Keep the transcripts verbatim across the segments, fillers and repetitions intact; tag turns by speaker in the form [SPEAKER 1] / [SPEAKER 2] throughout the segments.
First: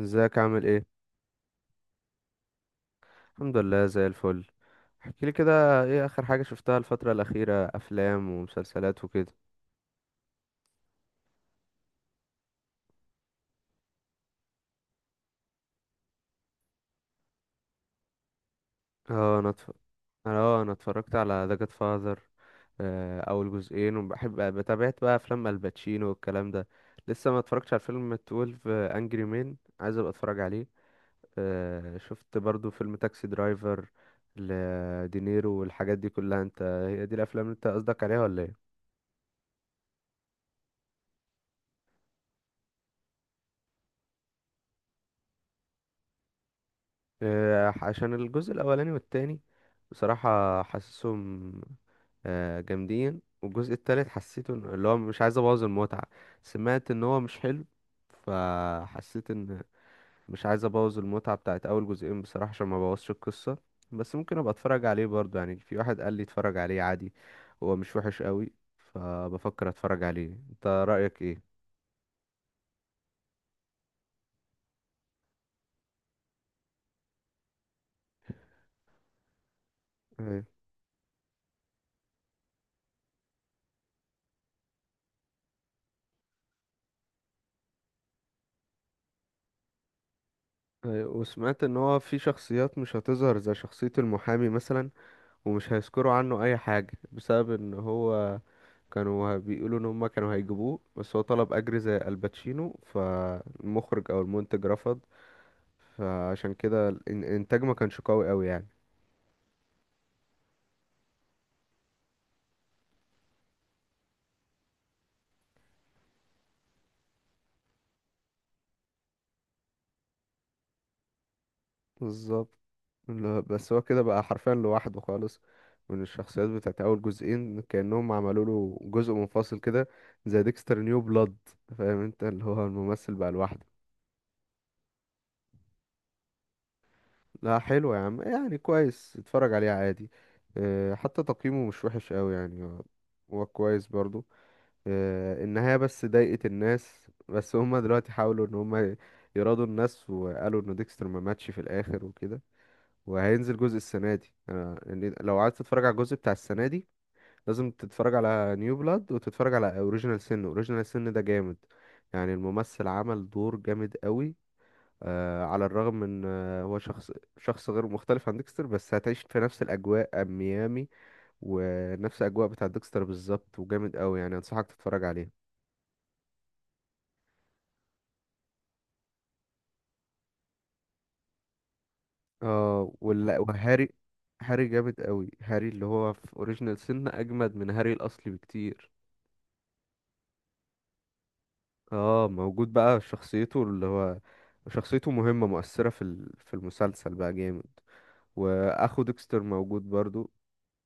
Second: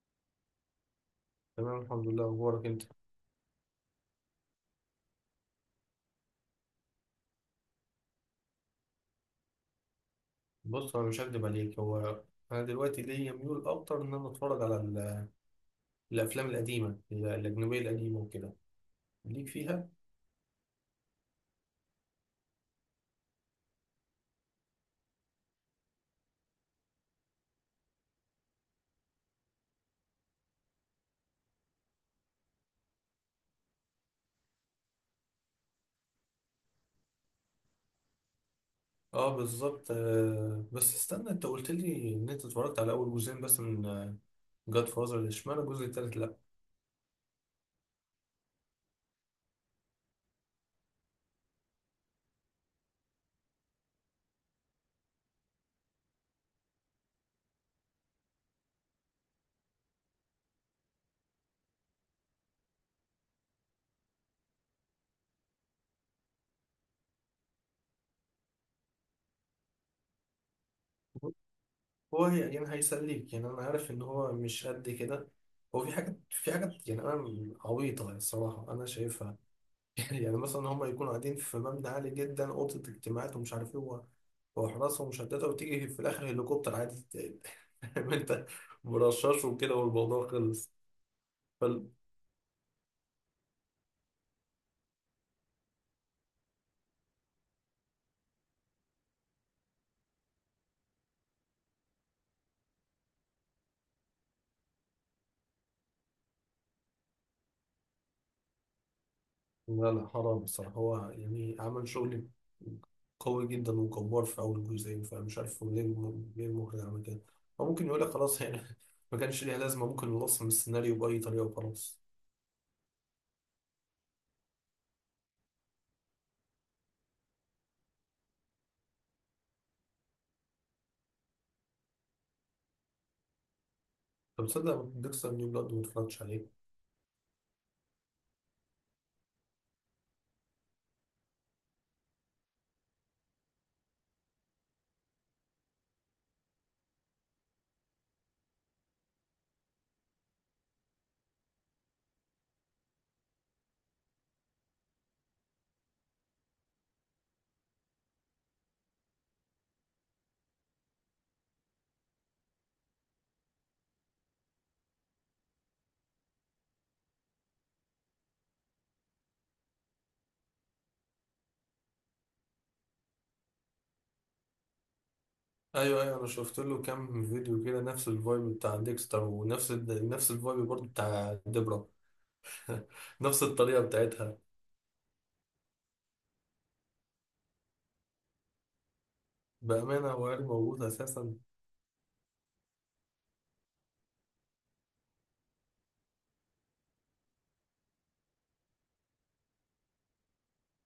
[SPEAKER 1] ازيك عامل ايه؟
[SPEAKER 2] تمام الحمد لله، اخبارك انت؟
[SPEAKER 1] الحمد لله زي الفل. احكي لي كده، ايه اخر حاجة شفتها الفترة الأخيرة؟ افلام ومسلسلات وكده.
[SPEAKER 2] بص، انا مش هكدب عليك. هو انا دلوقتي ليا ميول اكتر ان انا اتفرج على ال- الافلام القديمه، ال- الاجنبيه القديمه وكده،
[SPEAKER 1] اه انا
[SPEAKER 2] ليك
[SPEAKER 1] اتف...
[SPEAKER 2] فيها.
[SPEAKER 1] اه انا اتفرجت على ذا جاد فاذر اول جزئين، وبحب بتابعت بقى افلام الباتشينو والكلام ده. لسه ما اتفرجتش على فيلم اتناشر انجري مان، عايز ابقى اتفرج عليه. آه، شفت برضو فيلم تاكسي درايفر لدينيرو والحاجات دي كلها. انت هي دي الافلام اللي انت قصدك عليها ولا ايه؟
[SPEAKER 2] اه بالظبط. آه، بس استنى، انت قلت لي ان انت اتفرجت على اول جزئين بس من جاد فازر، اشمعنى الجزء التالت؟ لا،
[SPEAKER 1] آه، عشان الجزء الاولاني والتاني بصراحة حاسسهم آه، جامدين. والجزء التالت حسيته إن- اللي هو مش عايز ابوظ المتعة. سمعت ان هو مش حلو، فحسيت ان مش عايز ابوظ المتعة بتاعت اول جزئين بصراحة، عشان ما بوظش القصة. بس ممكن ابقى اتفرج عليه برضه يعني. في واحد قال لي اتفرج عليه عادي، هو مش وحش قوي، فبفكر اتفرج عليه. انت رأيك ايه؟
[SPEAKER 2] هو هي- يعني هيسليك، يعني انا عارف ان هو مش قد كده. هو في حاجات في حاجات يعني انا عبيطه، يعني الصراحه انا شايفها. يعني
[SPEAKER 1] أيوة.
[SPEAKER 2] مثلا هم يكونوا قاعدين في مبنى عالي جدا، اوضه اجتماعات ومش عارف ايه، وحراسة مشددة، وتيجي في الآخر هليكوبتر عادي ت- فاهم أنت، مرشش وكده والموضوع خلص.
[SPEAKER 1] أيوة، وسمعت ان
[SPEAKER 2] فال...
[SPEAKER 1] هو في شخصيات مش هتظهر، زي شخصية المحامي مثلا، ومش هيذكروا عنه اي حاجة بسبب ان هو كانوا بيقولوا ان هما كانوا هيجيبوه، بس هو طلب اجر زي الباتشينو، فالمخرج او المنتج رفض. فعشان كده الإن- الانتاج ما كانش قوي قوي يعني.
[SPEAKER 2] لا لا، حرام بصراحة، هو يعني عمل شغل قوي جدا وجبار في أول جزئين، فمش عارف هو ليه الم- ليه المخرج عمل كده. هو ممكن يقول لك خلاص، يعني ما كانش ليها لازمة، ممكن نلصم السيناريو بأي طريقة وخلاص.
[SPEAKER 1] بالظبط. لا، بس هو كده بقى حرفيا لوحده خالص من الشخصيات بتاعت اول جزئين، كأنهم عملوا له جزء منفصل كده، زي ديكستر نيو بلاد. فاهم انت، اللي هو الممثل بقى لوحده.
[SPEAKER 2] طب تصدق ديكستر نيو بلاد ما اتفرجتش عليه.
[SPEAKER 1] لا حلو يا عم، يعني كويس، اتفرج عليه عادي. أه، حتى تقييمه مش وحش قوي يعني، هو هو كويس برضو. أه، النهاية بس ضايقت الناس، بس هما دلوقتي حاولوا ان هما يراضوا الناس، وقالوا ان ديكستر ما ماتش في الاخر وكده. وهينزل جزء السنة دي. أه، يعني لو عايز تتفرج على الجزء بتاع السنة دي، لازم تتفرج على نيو بلاد وتتفرج على اوريجينال سن. اوريجينال سن ده جامد، يعني الممثل عمل دور جامد قوي. آه، على الرغم من آه، هو شخص، شخص غير مختلف عن ديكستر، بس هتعيش في نفس الأجواء، ميامي، ونفس الأجواء بتاع ديكستر بالظبط. وجامد أوي يعني، أنصحك تتفرج عليه.
[SPEAKER 2] ايوه، ايوه، انا شفت له كام فيديو كده، نفس الفايب بتاع ديكستر ونفس ال... نفس الفايب برضه بتاع ديبرا.
[SPEAKER 1] اه ولا
[SPEAKER 2] نفس الطريقة
[SPEAKER 1] وهاري.
[SPEAKER 2] بتاعتها.
[SPEAKER 1] هاري جامد أوي. هاري اللي هو في أوريجينال سن أجمد من هاري الأصلي بكتير.
[SPEAKER 2] بأمانة هو عيال موجود أساسا.
[SPEAKER 1] اه موجود بقى. شخصيته اللي هو، شخصيته مهمة مؤثرة في ال- في المسلسل، بقى جامد. وأخو ديكستر موجود برضو.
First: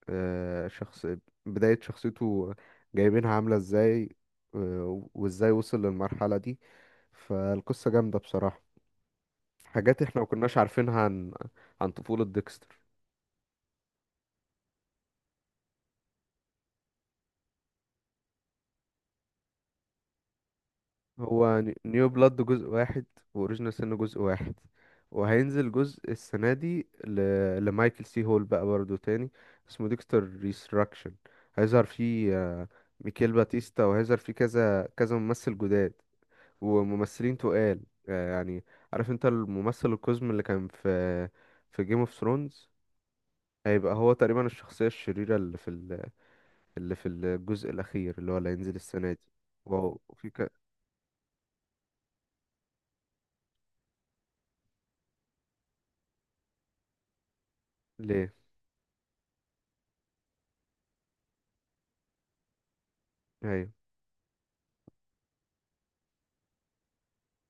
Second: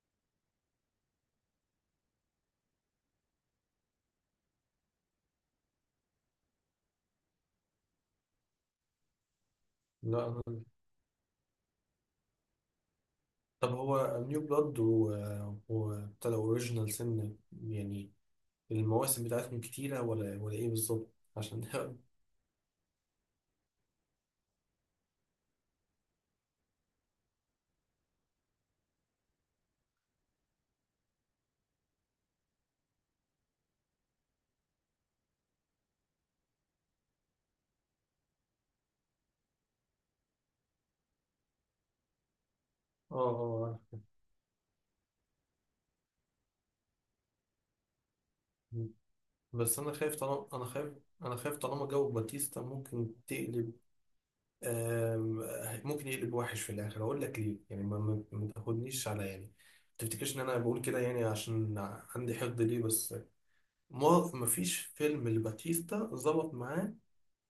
[SPEAKER 1] آه، شخص، بداية شخصيته جايبينها عاملة ازاي، آه، وازاي وصل للمرحلة دي. فالقصة جامدة بصراحة. حاجات احنا
[SPEAKER 2] لا
[SPEAKER 1] مكناش
[SPEAKER 2] أنا-
[SPEAKER 1] عارفينها عن عن طفولة ديكستر.
[SPEAKER 2] طب هو نيو بلاد و وابتدى أوريجينال سن، يعني المواسم بتاعتهم كتيرة ولا ولا إيه بالظبط؟
[SPEAKER 1] هو
[SPEAKER 2] عشان
[SPEAKER 1] ن- نيو بلاد جزء واحد، وأوريجينال سن جزء واحد. وهينزل جزء السنة دي ل... لمايكل سي هول بقى برضه تاني. اسمه ديكستر ريستراكشن. هيظهر فيه آه، ميكيل باتيستا، وهيظهر فيه كذا كذا ممثل جداد وممثلين تقال. آه، يعني عارف انت الممثل القزم اللي كان في في جيم اوف ثرونز؟
[SPEAKER 2] اه
[SPEAKER 1] هيبقى
[SPEAKER 2] اه.
[SPEAKER 1] هو تقريبا الشخصية الشريرة اللي في ال... اللي في الجزء الأخير، اللي هو اللي هينزل السنة دي.
[SPEAKER 2] بس أنا
[SPEAKER 1] واو
[SPEAKER 2] خايف
[SPEAKER 1] في
[SPEAKER 2] طالما
[SPEAKER 1] ك...
[SPEAKER 2] أنا خايف أنا خايف طالما جو باتيستا ممكن تقلب، آم، ممكن يقلب وحش في الآخر. أقول لك ليه، يعني ما ما
[SPEAKER 1] ليه؟
[SPEAKER 2] ما تاخدنيش على، يعني ما تفتكرش إن أنا بقول كده يعني، عشان عندي حقد ليه، بس
[SPEAKER 1] ايوه.
[SPEAKER 2] ما مفيش فيلم لباتيستا ظبط معاه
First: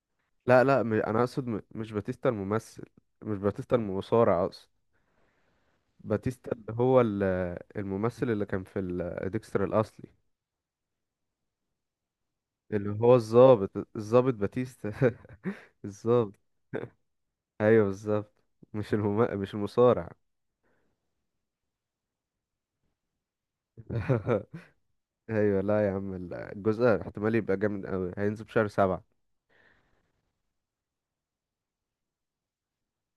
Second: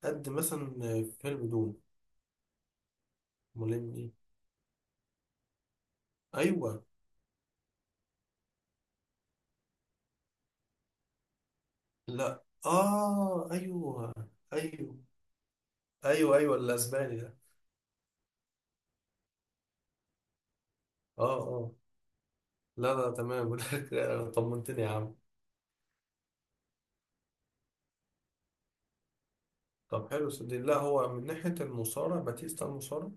[SPEAKER 2] قد
[SPEAKER 1] لا
[SPEAKER 2] مثلا
[SPEAKER 1] لا م... انا
[SPEAKER 2] فيلم
[SPEAKER 1] اقصد م...
[SPEAKER 2] دون.
[SPEAKER 1] مش باتيستا الممثل. مش باتيستا
[SPEAKER 2] ملم ايه.
[SPEAKER 1] المصارع اقصد. باتيستا اللي
[SPEAKER 2] ايوه،
[SPEAKER 1] هو ال... الممثل اللي كان في ال... ديكستر الأصلي،
[SPEAKER 2] لا،
[SPEAKER 1] اللي هو
[SPEAKER 2] اه،
[SPEAKER 1] الضابط،
[SPEAKER 2] ايوه.
[SPEAKER 1] الضابط باتيستا.
[SPEAKER 2] ايوه ايوه
[SPEAKER 1] الضابط.
[SPEAKER 2] ايوه. الاسباني ده.
[SPEAKER 1] ايوه بالظبط. مش المم... مش المصارع.
[SPEAKER 2] اه اه. لا لا، تمام. بقول لك، طمنتني يا عم.
[SPEAKER 1] ايوه. لا يا عم، الجزء احتمال يبقى جامد قوي. هينزل في شهر سبعة.
[SPEAKER 2] طب حلو، صدق، لا هو من ناحيه المصارع، باتيستا المصارع.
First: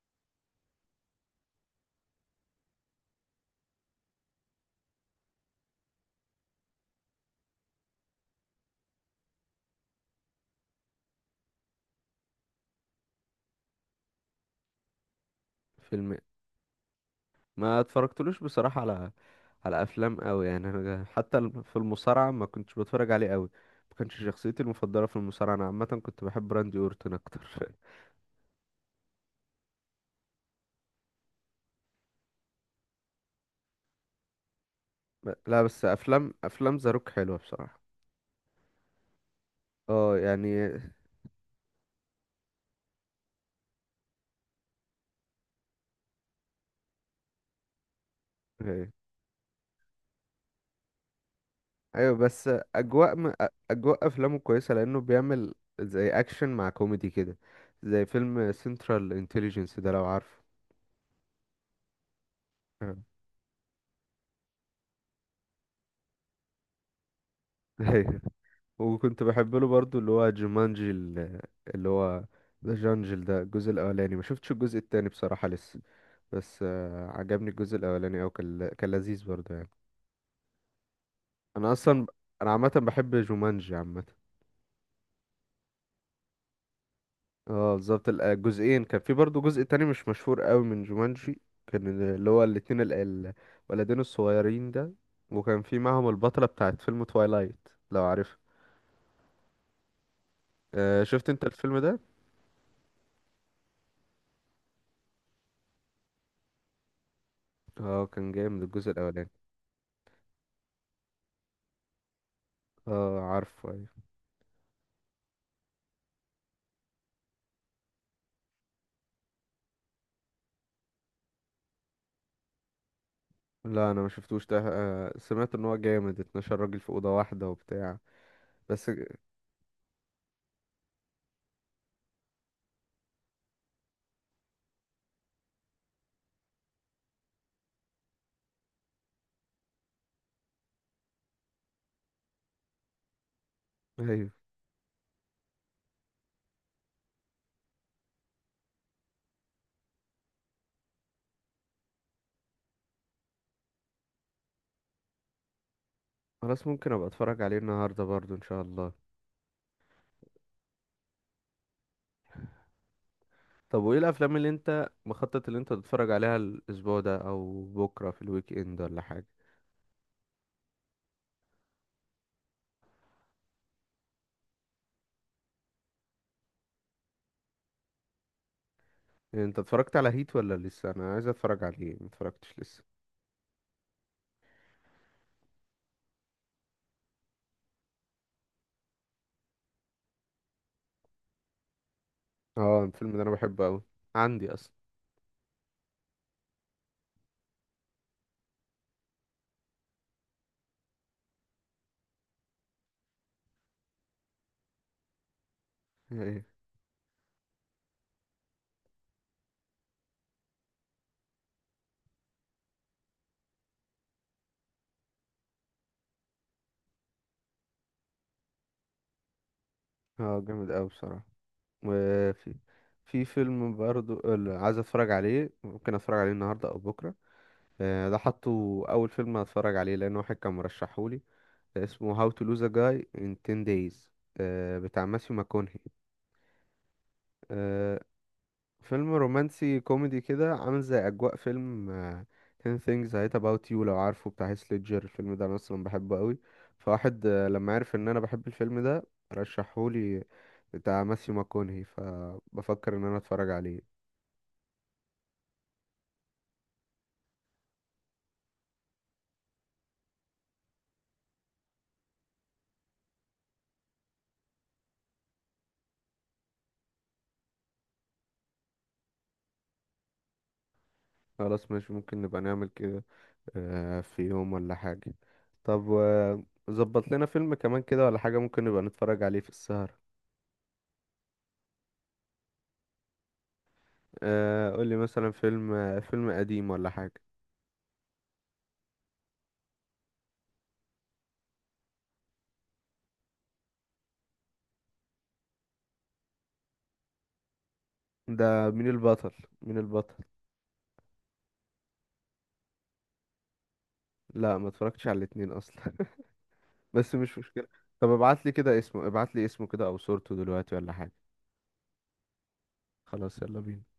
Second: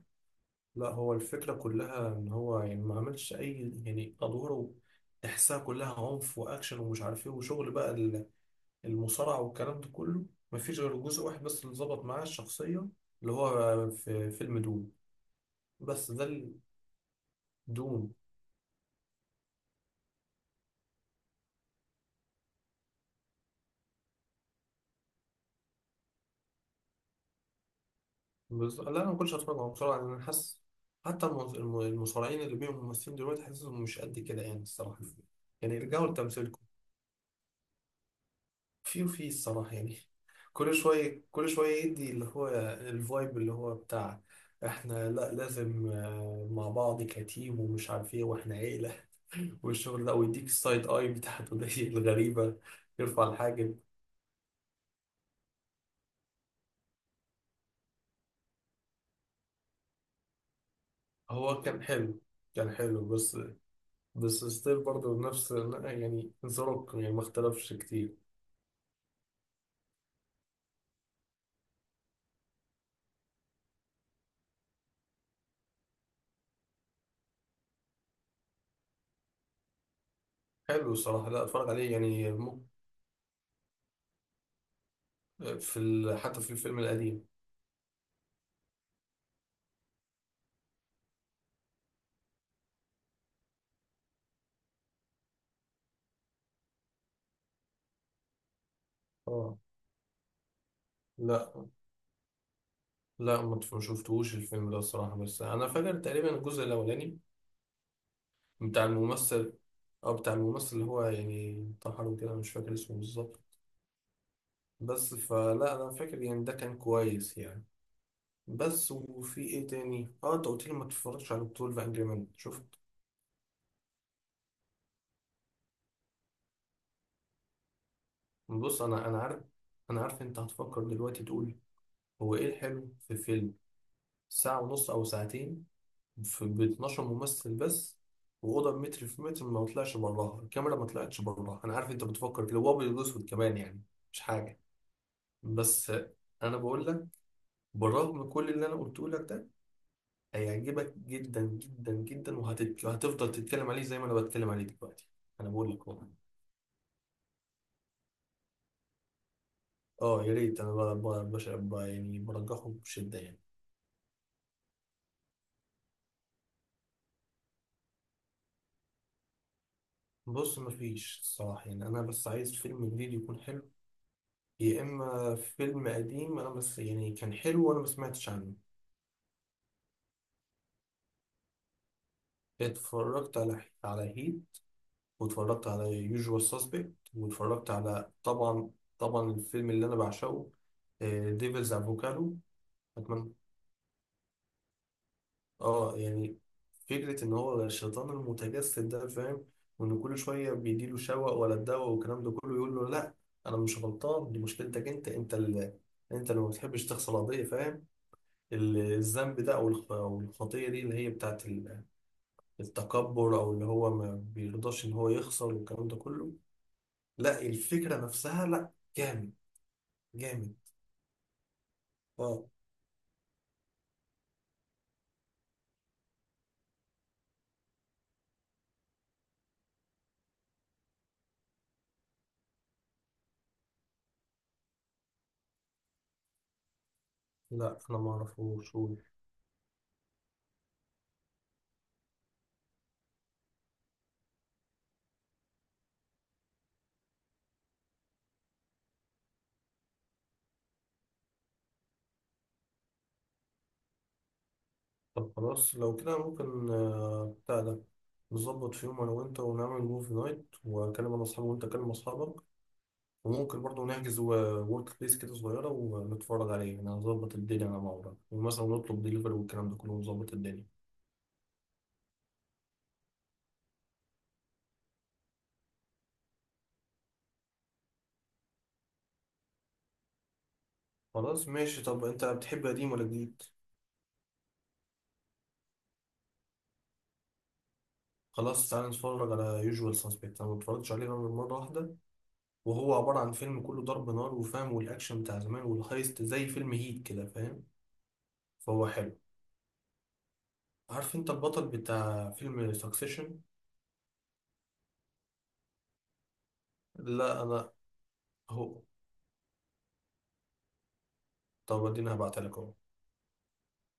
[SPEAKER 2] لا، هو الفكره كلها ان هو يعني ما عملش اي يعني ادواره، تحسها كلها عنف واكشن ومش عارف ايه وشغل بقى، المصارعة والكلام ده كله. مفيش غير جزء واحد بس اللي ظبط معاه الشخصية، اللي هو في فيلم دوم. بس
[SPEAKER 1] فيلم،
[SPEAKER 2] ده ال-
[SPEAKER 1] ما
[SPEAKER 2] دوم
[SPEAKER 1] اتفرجتلوش بصراحة على على افلام قوي يعني. انا حتى الم- في المصارعة ما كنتش بتفرج عليه قوي، ما كانش شخصيتي المفضلة في المصارعة. انا عامة كنت بحب راندي اورتون اكتر.
[SPEAKER 2] بس. لا، أنا ما كنتش هتفرج على مصارعة لأن أنا حاسس حتى المص- الم- المصارعين اللي بيهم ممثلين دلوقتي حاسسهم مش قد كده يعني الصراحة.
[SPEAKER 1] ب- لا
[SPEAKER 2] يعني
[SPEAKER 1] بس
[SPEAKER 2] ارجعوا
[SPEAKER 1] افلام،
[SPEAKER 2] لتمثيلكم.
[SPEAKER 1] افلام زاروك حلوة بصراحة.
[SPEAKER 2] في وفي الصراحة، يعني
[SPEAKER 1] اه يعني.
[SPEAKER 2] كل شوية كل شوية، يدي اللي هو الفايب اللي هو بتاع احنا، لا لازم، آه، مع بعض كتيم ومش عارف ايه واحنا
[SPEAKER 1] إيه.
[SPEAKER 2] عيلة والشغل ده، ويديك السايد اي بتاعته دي
[SPEAKER 1] ايوه بس
[SPEAKER 2] الغريبة،
[SPEAKER 1] اجواء
[SPEAKER 2] يرفع
[SPEAKER 1] م... أ-
[SPEAKER 2] الحاجب.
[SPEAKER 1] اجواء افلامه كويسة، لانه بيعمل زي اكشن مع كوميدي كده، زي فيلم سنترال انتليجنس ده لو عارفه.
[SPEAKER 2] هو كان حلو، كان
[SPEAKER 1] آه.
[SPEAKER 2] حلو، بس بس ستيل برضه نفس، يعني زروك يعني ما اختلفش كتير.
[SPEAKER 1] ايوه. وكنت بحب له برضو اللي هو جومانجي ال- اللي هو ذا جانجل ده. الجزء الاولاني، ما شفتش الجزء التاني بصراحة لسه، بس آه، عجبني الجزء الاولاني، او كان كان لذيذ برضو يعني.
[SPEAKER 2] حلو الصراحة، لا اتفرج
[SPEAKER 1] انا
[SPEAKER 2] عليه
[SPEAKER 1] اصلا،
[SPEAKER 2] يعني
[SPEAKER 1] انا
[SPEAKER 2] ممكن،
[SPEAKER 1] عامة بحب جومانجي عامة.
[SPEAKER 2] في ال... حتى في الفيلم القديم.
[SPEAKER 1] اه بالظبط. ال- الجزئين، كان في برضو جزء تاني مش مشهور قوي من جومانجي. كان ال- اللي هو الاتنين ال- ال- الولدين الصغيرين ده، وكان في معهم البطلة بتاعت فيلم توايلايت لو عارف.
[SPEAKER 2] اه.
[SPEAKER 1] آه، شفت انت
[SPEAKER 2] لا
[SPEAKER 1] الفيلم ده؟
[SPEAKER 2] لا، ما تف- ما شفتهوش الفيلم ده الصراحة، بس انا فاكر تقريبا الجزء الاولاني
[SPEAKER 1] اه كان جامد
[SPEAKER 2] بتاع
[SPEAKER 1] الجزء الاولاني.
[SPEAKER 2] الممثل اه بتاع الممثل اللي هو يعني انتحر وكده، مش فاكر اسمه
[SPEAKER 1] اه
[SPEAKER 2] بالظبط،
[SPEAKER 1] عارفه.
[SPEAKER 2] بس فلا انا فاكر يعني ده كان كويس يعني. بس، وفي ايه تاني؟ اه انت قلت لي ما تتفرجش على بطولة انجري مان، شفت.
[SPEAKER 1] لا انا ما شفتوش ده. آه، سمعت ان هو جامد، اثنا عشر راجل في اوضه واحده وبتاع.
[SPEAKER 2] بص
[SPEAKER 1] بس
[SPEAKER 2] انا انا عارف انا عارف انت هتفكر دلوقتي تقول هو ايه الحلو في فيلم ساعة ونص او ساعتين، في ب اتناشر ممثل بس، واوضه متر في متر، ما طلعش براها الكاميرا ما طلعتش براها. انا عارف انت بتفكر كده، هو ابيض واسود كمان، يعني مش
[SPEAKER 1] ايوه.
[SPEAKER 2] حاجه، بس انا بقول لك، بالرغم كل اللي انا قلته لك ده، هيعجبك جدا جدا جدا، وهتت... وهتفضل تتكلم عليه زي ما انا بتكلم عليه دلوقتي. انا بقول لك والله.
[SPEAKER 1] خلاص ممكن ابقى اتفرج عليه النهارده برضو ان شاء الله.
[SPEAKER 2] اه يا ريت، انا بقى بقى بش- بقى، يعني برجحه بشدة يعني.
[SPEAKER 1] طب وايه الافلام اللي انت مخطط، اللي انت تتفرج عليها الاسبوع ده او بكره في الويك اند ولا حاجه؟
[SPEAKER 2] بص مفيش الصراحة، يعني انا بس عايز فيلم جديد يكون حلو، يا اما فيلم قديم انا بس، يعني كان حلو وانا ما سمعتش عنه.
[SPEAKER 1] يعني انت اتفرجت على هيت ولا لسه؟ انا عايز اتفرج عليه، ما اتفرجتش لسه.
[SPEAKER 2] اتفرجت على على هيت، واتفرجت على يوجوال ساسبكت، واتفرجت على، طبعا طبعا الفيلم اللي انا بعشقه، ديفلز افوكادو،
[SPEAKER 1] اه الفيلم ده انا
[SPEAKER 2] اتمنى.
[SPEAKER 1] بحبه قوي. عندي اصلا.
[SPEAKER 2] اه يعني فكرة ان هو الشيطان المتجسد ده، فاهم؟ وان كل شوية بيديله شوق ولا الدواء والكلام ده كله، يقول له لا، انا مش غلطان، دي مشكلتك انت انت اللي انت اللي
[SPEAKER 1] ايه.
[SPEAKER 2] ما بتحبش تغسل قضية، فاهم؟ ال- الذنب ده او الخ- أو الخطية دي، اللي هي بتاعت ال- التكبر، او اللي هو ما بيرضاش ان هو يخسر والكلام ده كله. لا، الفكرة نفسها، لا، جامد،
[SPEAKER 1] اه
[SPEAKER 2] جامد.
[SPEAKER 1] جامد قوي بصراحه.
[SPEAKER 2] اه.
[SPEAKER 1] وفي، في فيلم برضو اللي عايز اتفرج عليه، ممكن اتفرج عليه النهارده او بكره. آه، ده حطه اول فيلم هتفرج عليه، لان واحد كان مرشحهولي. ده اسمه How to Lose a Guy in عشرة Days. آه، بتاع ماثيو ماكونهي.
[SPEAKER 2] لا انا
[SPEAKER 1] آه،
[SPEAKER 2] ما اعرفوش.
[SPEAKER 1] فيلم رومانسي كوميدي كده، عامل زي اجواء فيلم آه، عشرة Things I Hate About You لو عارفه، بتاع هيث ليدجر. الفيلم ده انا اصلا بحبه قوي. فواحد آه، لما عرف ان انا بحب الفيلم ده رشحهولي، بتاع ماثيو ماكونهي، فبفكر ان انا اتفرج عليه.
[SPEAKER 2] طب خلاص لو كده ممكن، آه، بتاع ده، نظبط في يوم انا وانت ونعمل موفي نايت، واكلم انا اصحابي وانت تكلم اصحابك، وممكن برضه نحجز ورك بليس كده صغيره ونتفرج عليه، يعني هنظبط الدنيا على بعض ومثلا نطلب دليفري والكلام ده كله ونظبط الدنيا.
[SPEAKER 1] خلاص ماشي، ممكن نبقى نعمل كده آه، في يوم ولا حاجة. طب آه، ظبط لنا فيلم كمان كده ولا حاجة، ممكن نبقى نتفرج عليه في السهرة.
[SPEAKER 2] خلاص ماشي. طب انت بتحب قديم ولا جديد؟
[SPEAKER 1] آه، قولي مثلا فيلم آه، فيلم قديم ولا حاجة.
[SPEAKER 2] خلاص تعالى نتفرج على يوجوال سسبكت، انا ما اتفرجتش عليه غير مره واحده، وهو عباره عن فيلم كله ضرب نار وفاهم، والاكشن بتاع زمان والهايست زي فيلم هيت كده، فاهم؟
[SPEAKER 1] ده
[SPEAKER 2] فهو
[SPEAKER 1] مين
[SPEAKER 2] حلو.
[SPEAKER 1] البطل؟ مين البطل؟
[SPEAKER 2] عارف انت البطل بتاع فيلم سكسيشن؟
[SPEAKER 1] لا ما اتفرجتش على الاتنين اصلا. بس مش
[SPEAKER 2] لا
[SPEAKER 1] مشكلة.
[SPEAKER 2] انا.
[SPEAKER 1] طب ابعت لي كده
[SPEAKER 2] هو،
[SPEAKER 1] اسمه، ابعت لي اسمه كده او صورته دلوقتي ولا حاجة.
[SPEAKER 2] طب اديني هبعتلك اهو.
[SPEAKER 1] خلاص يلا بينا.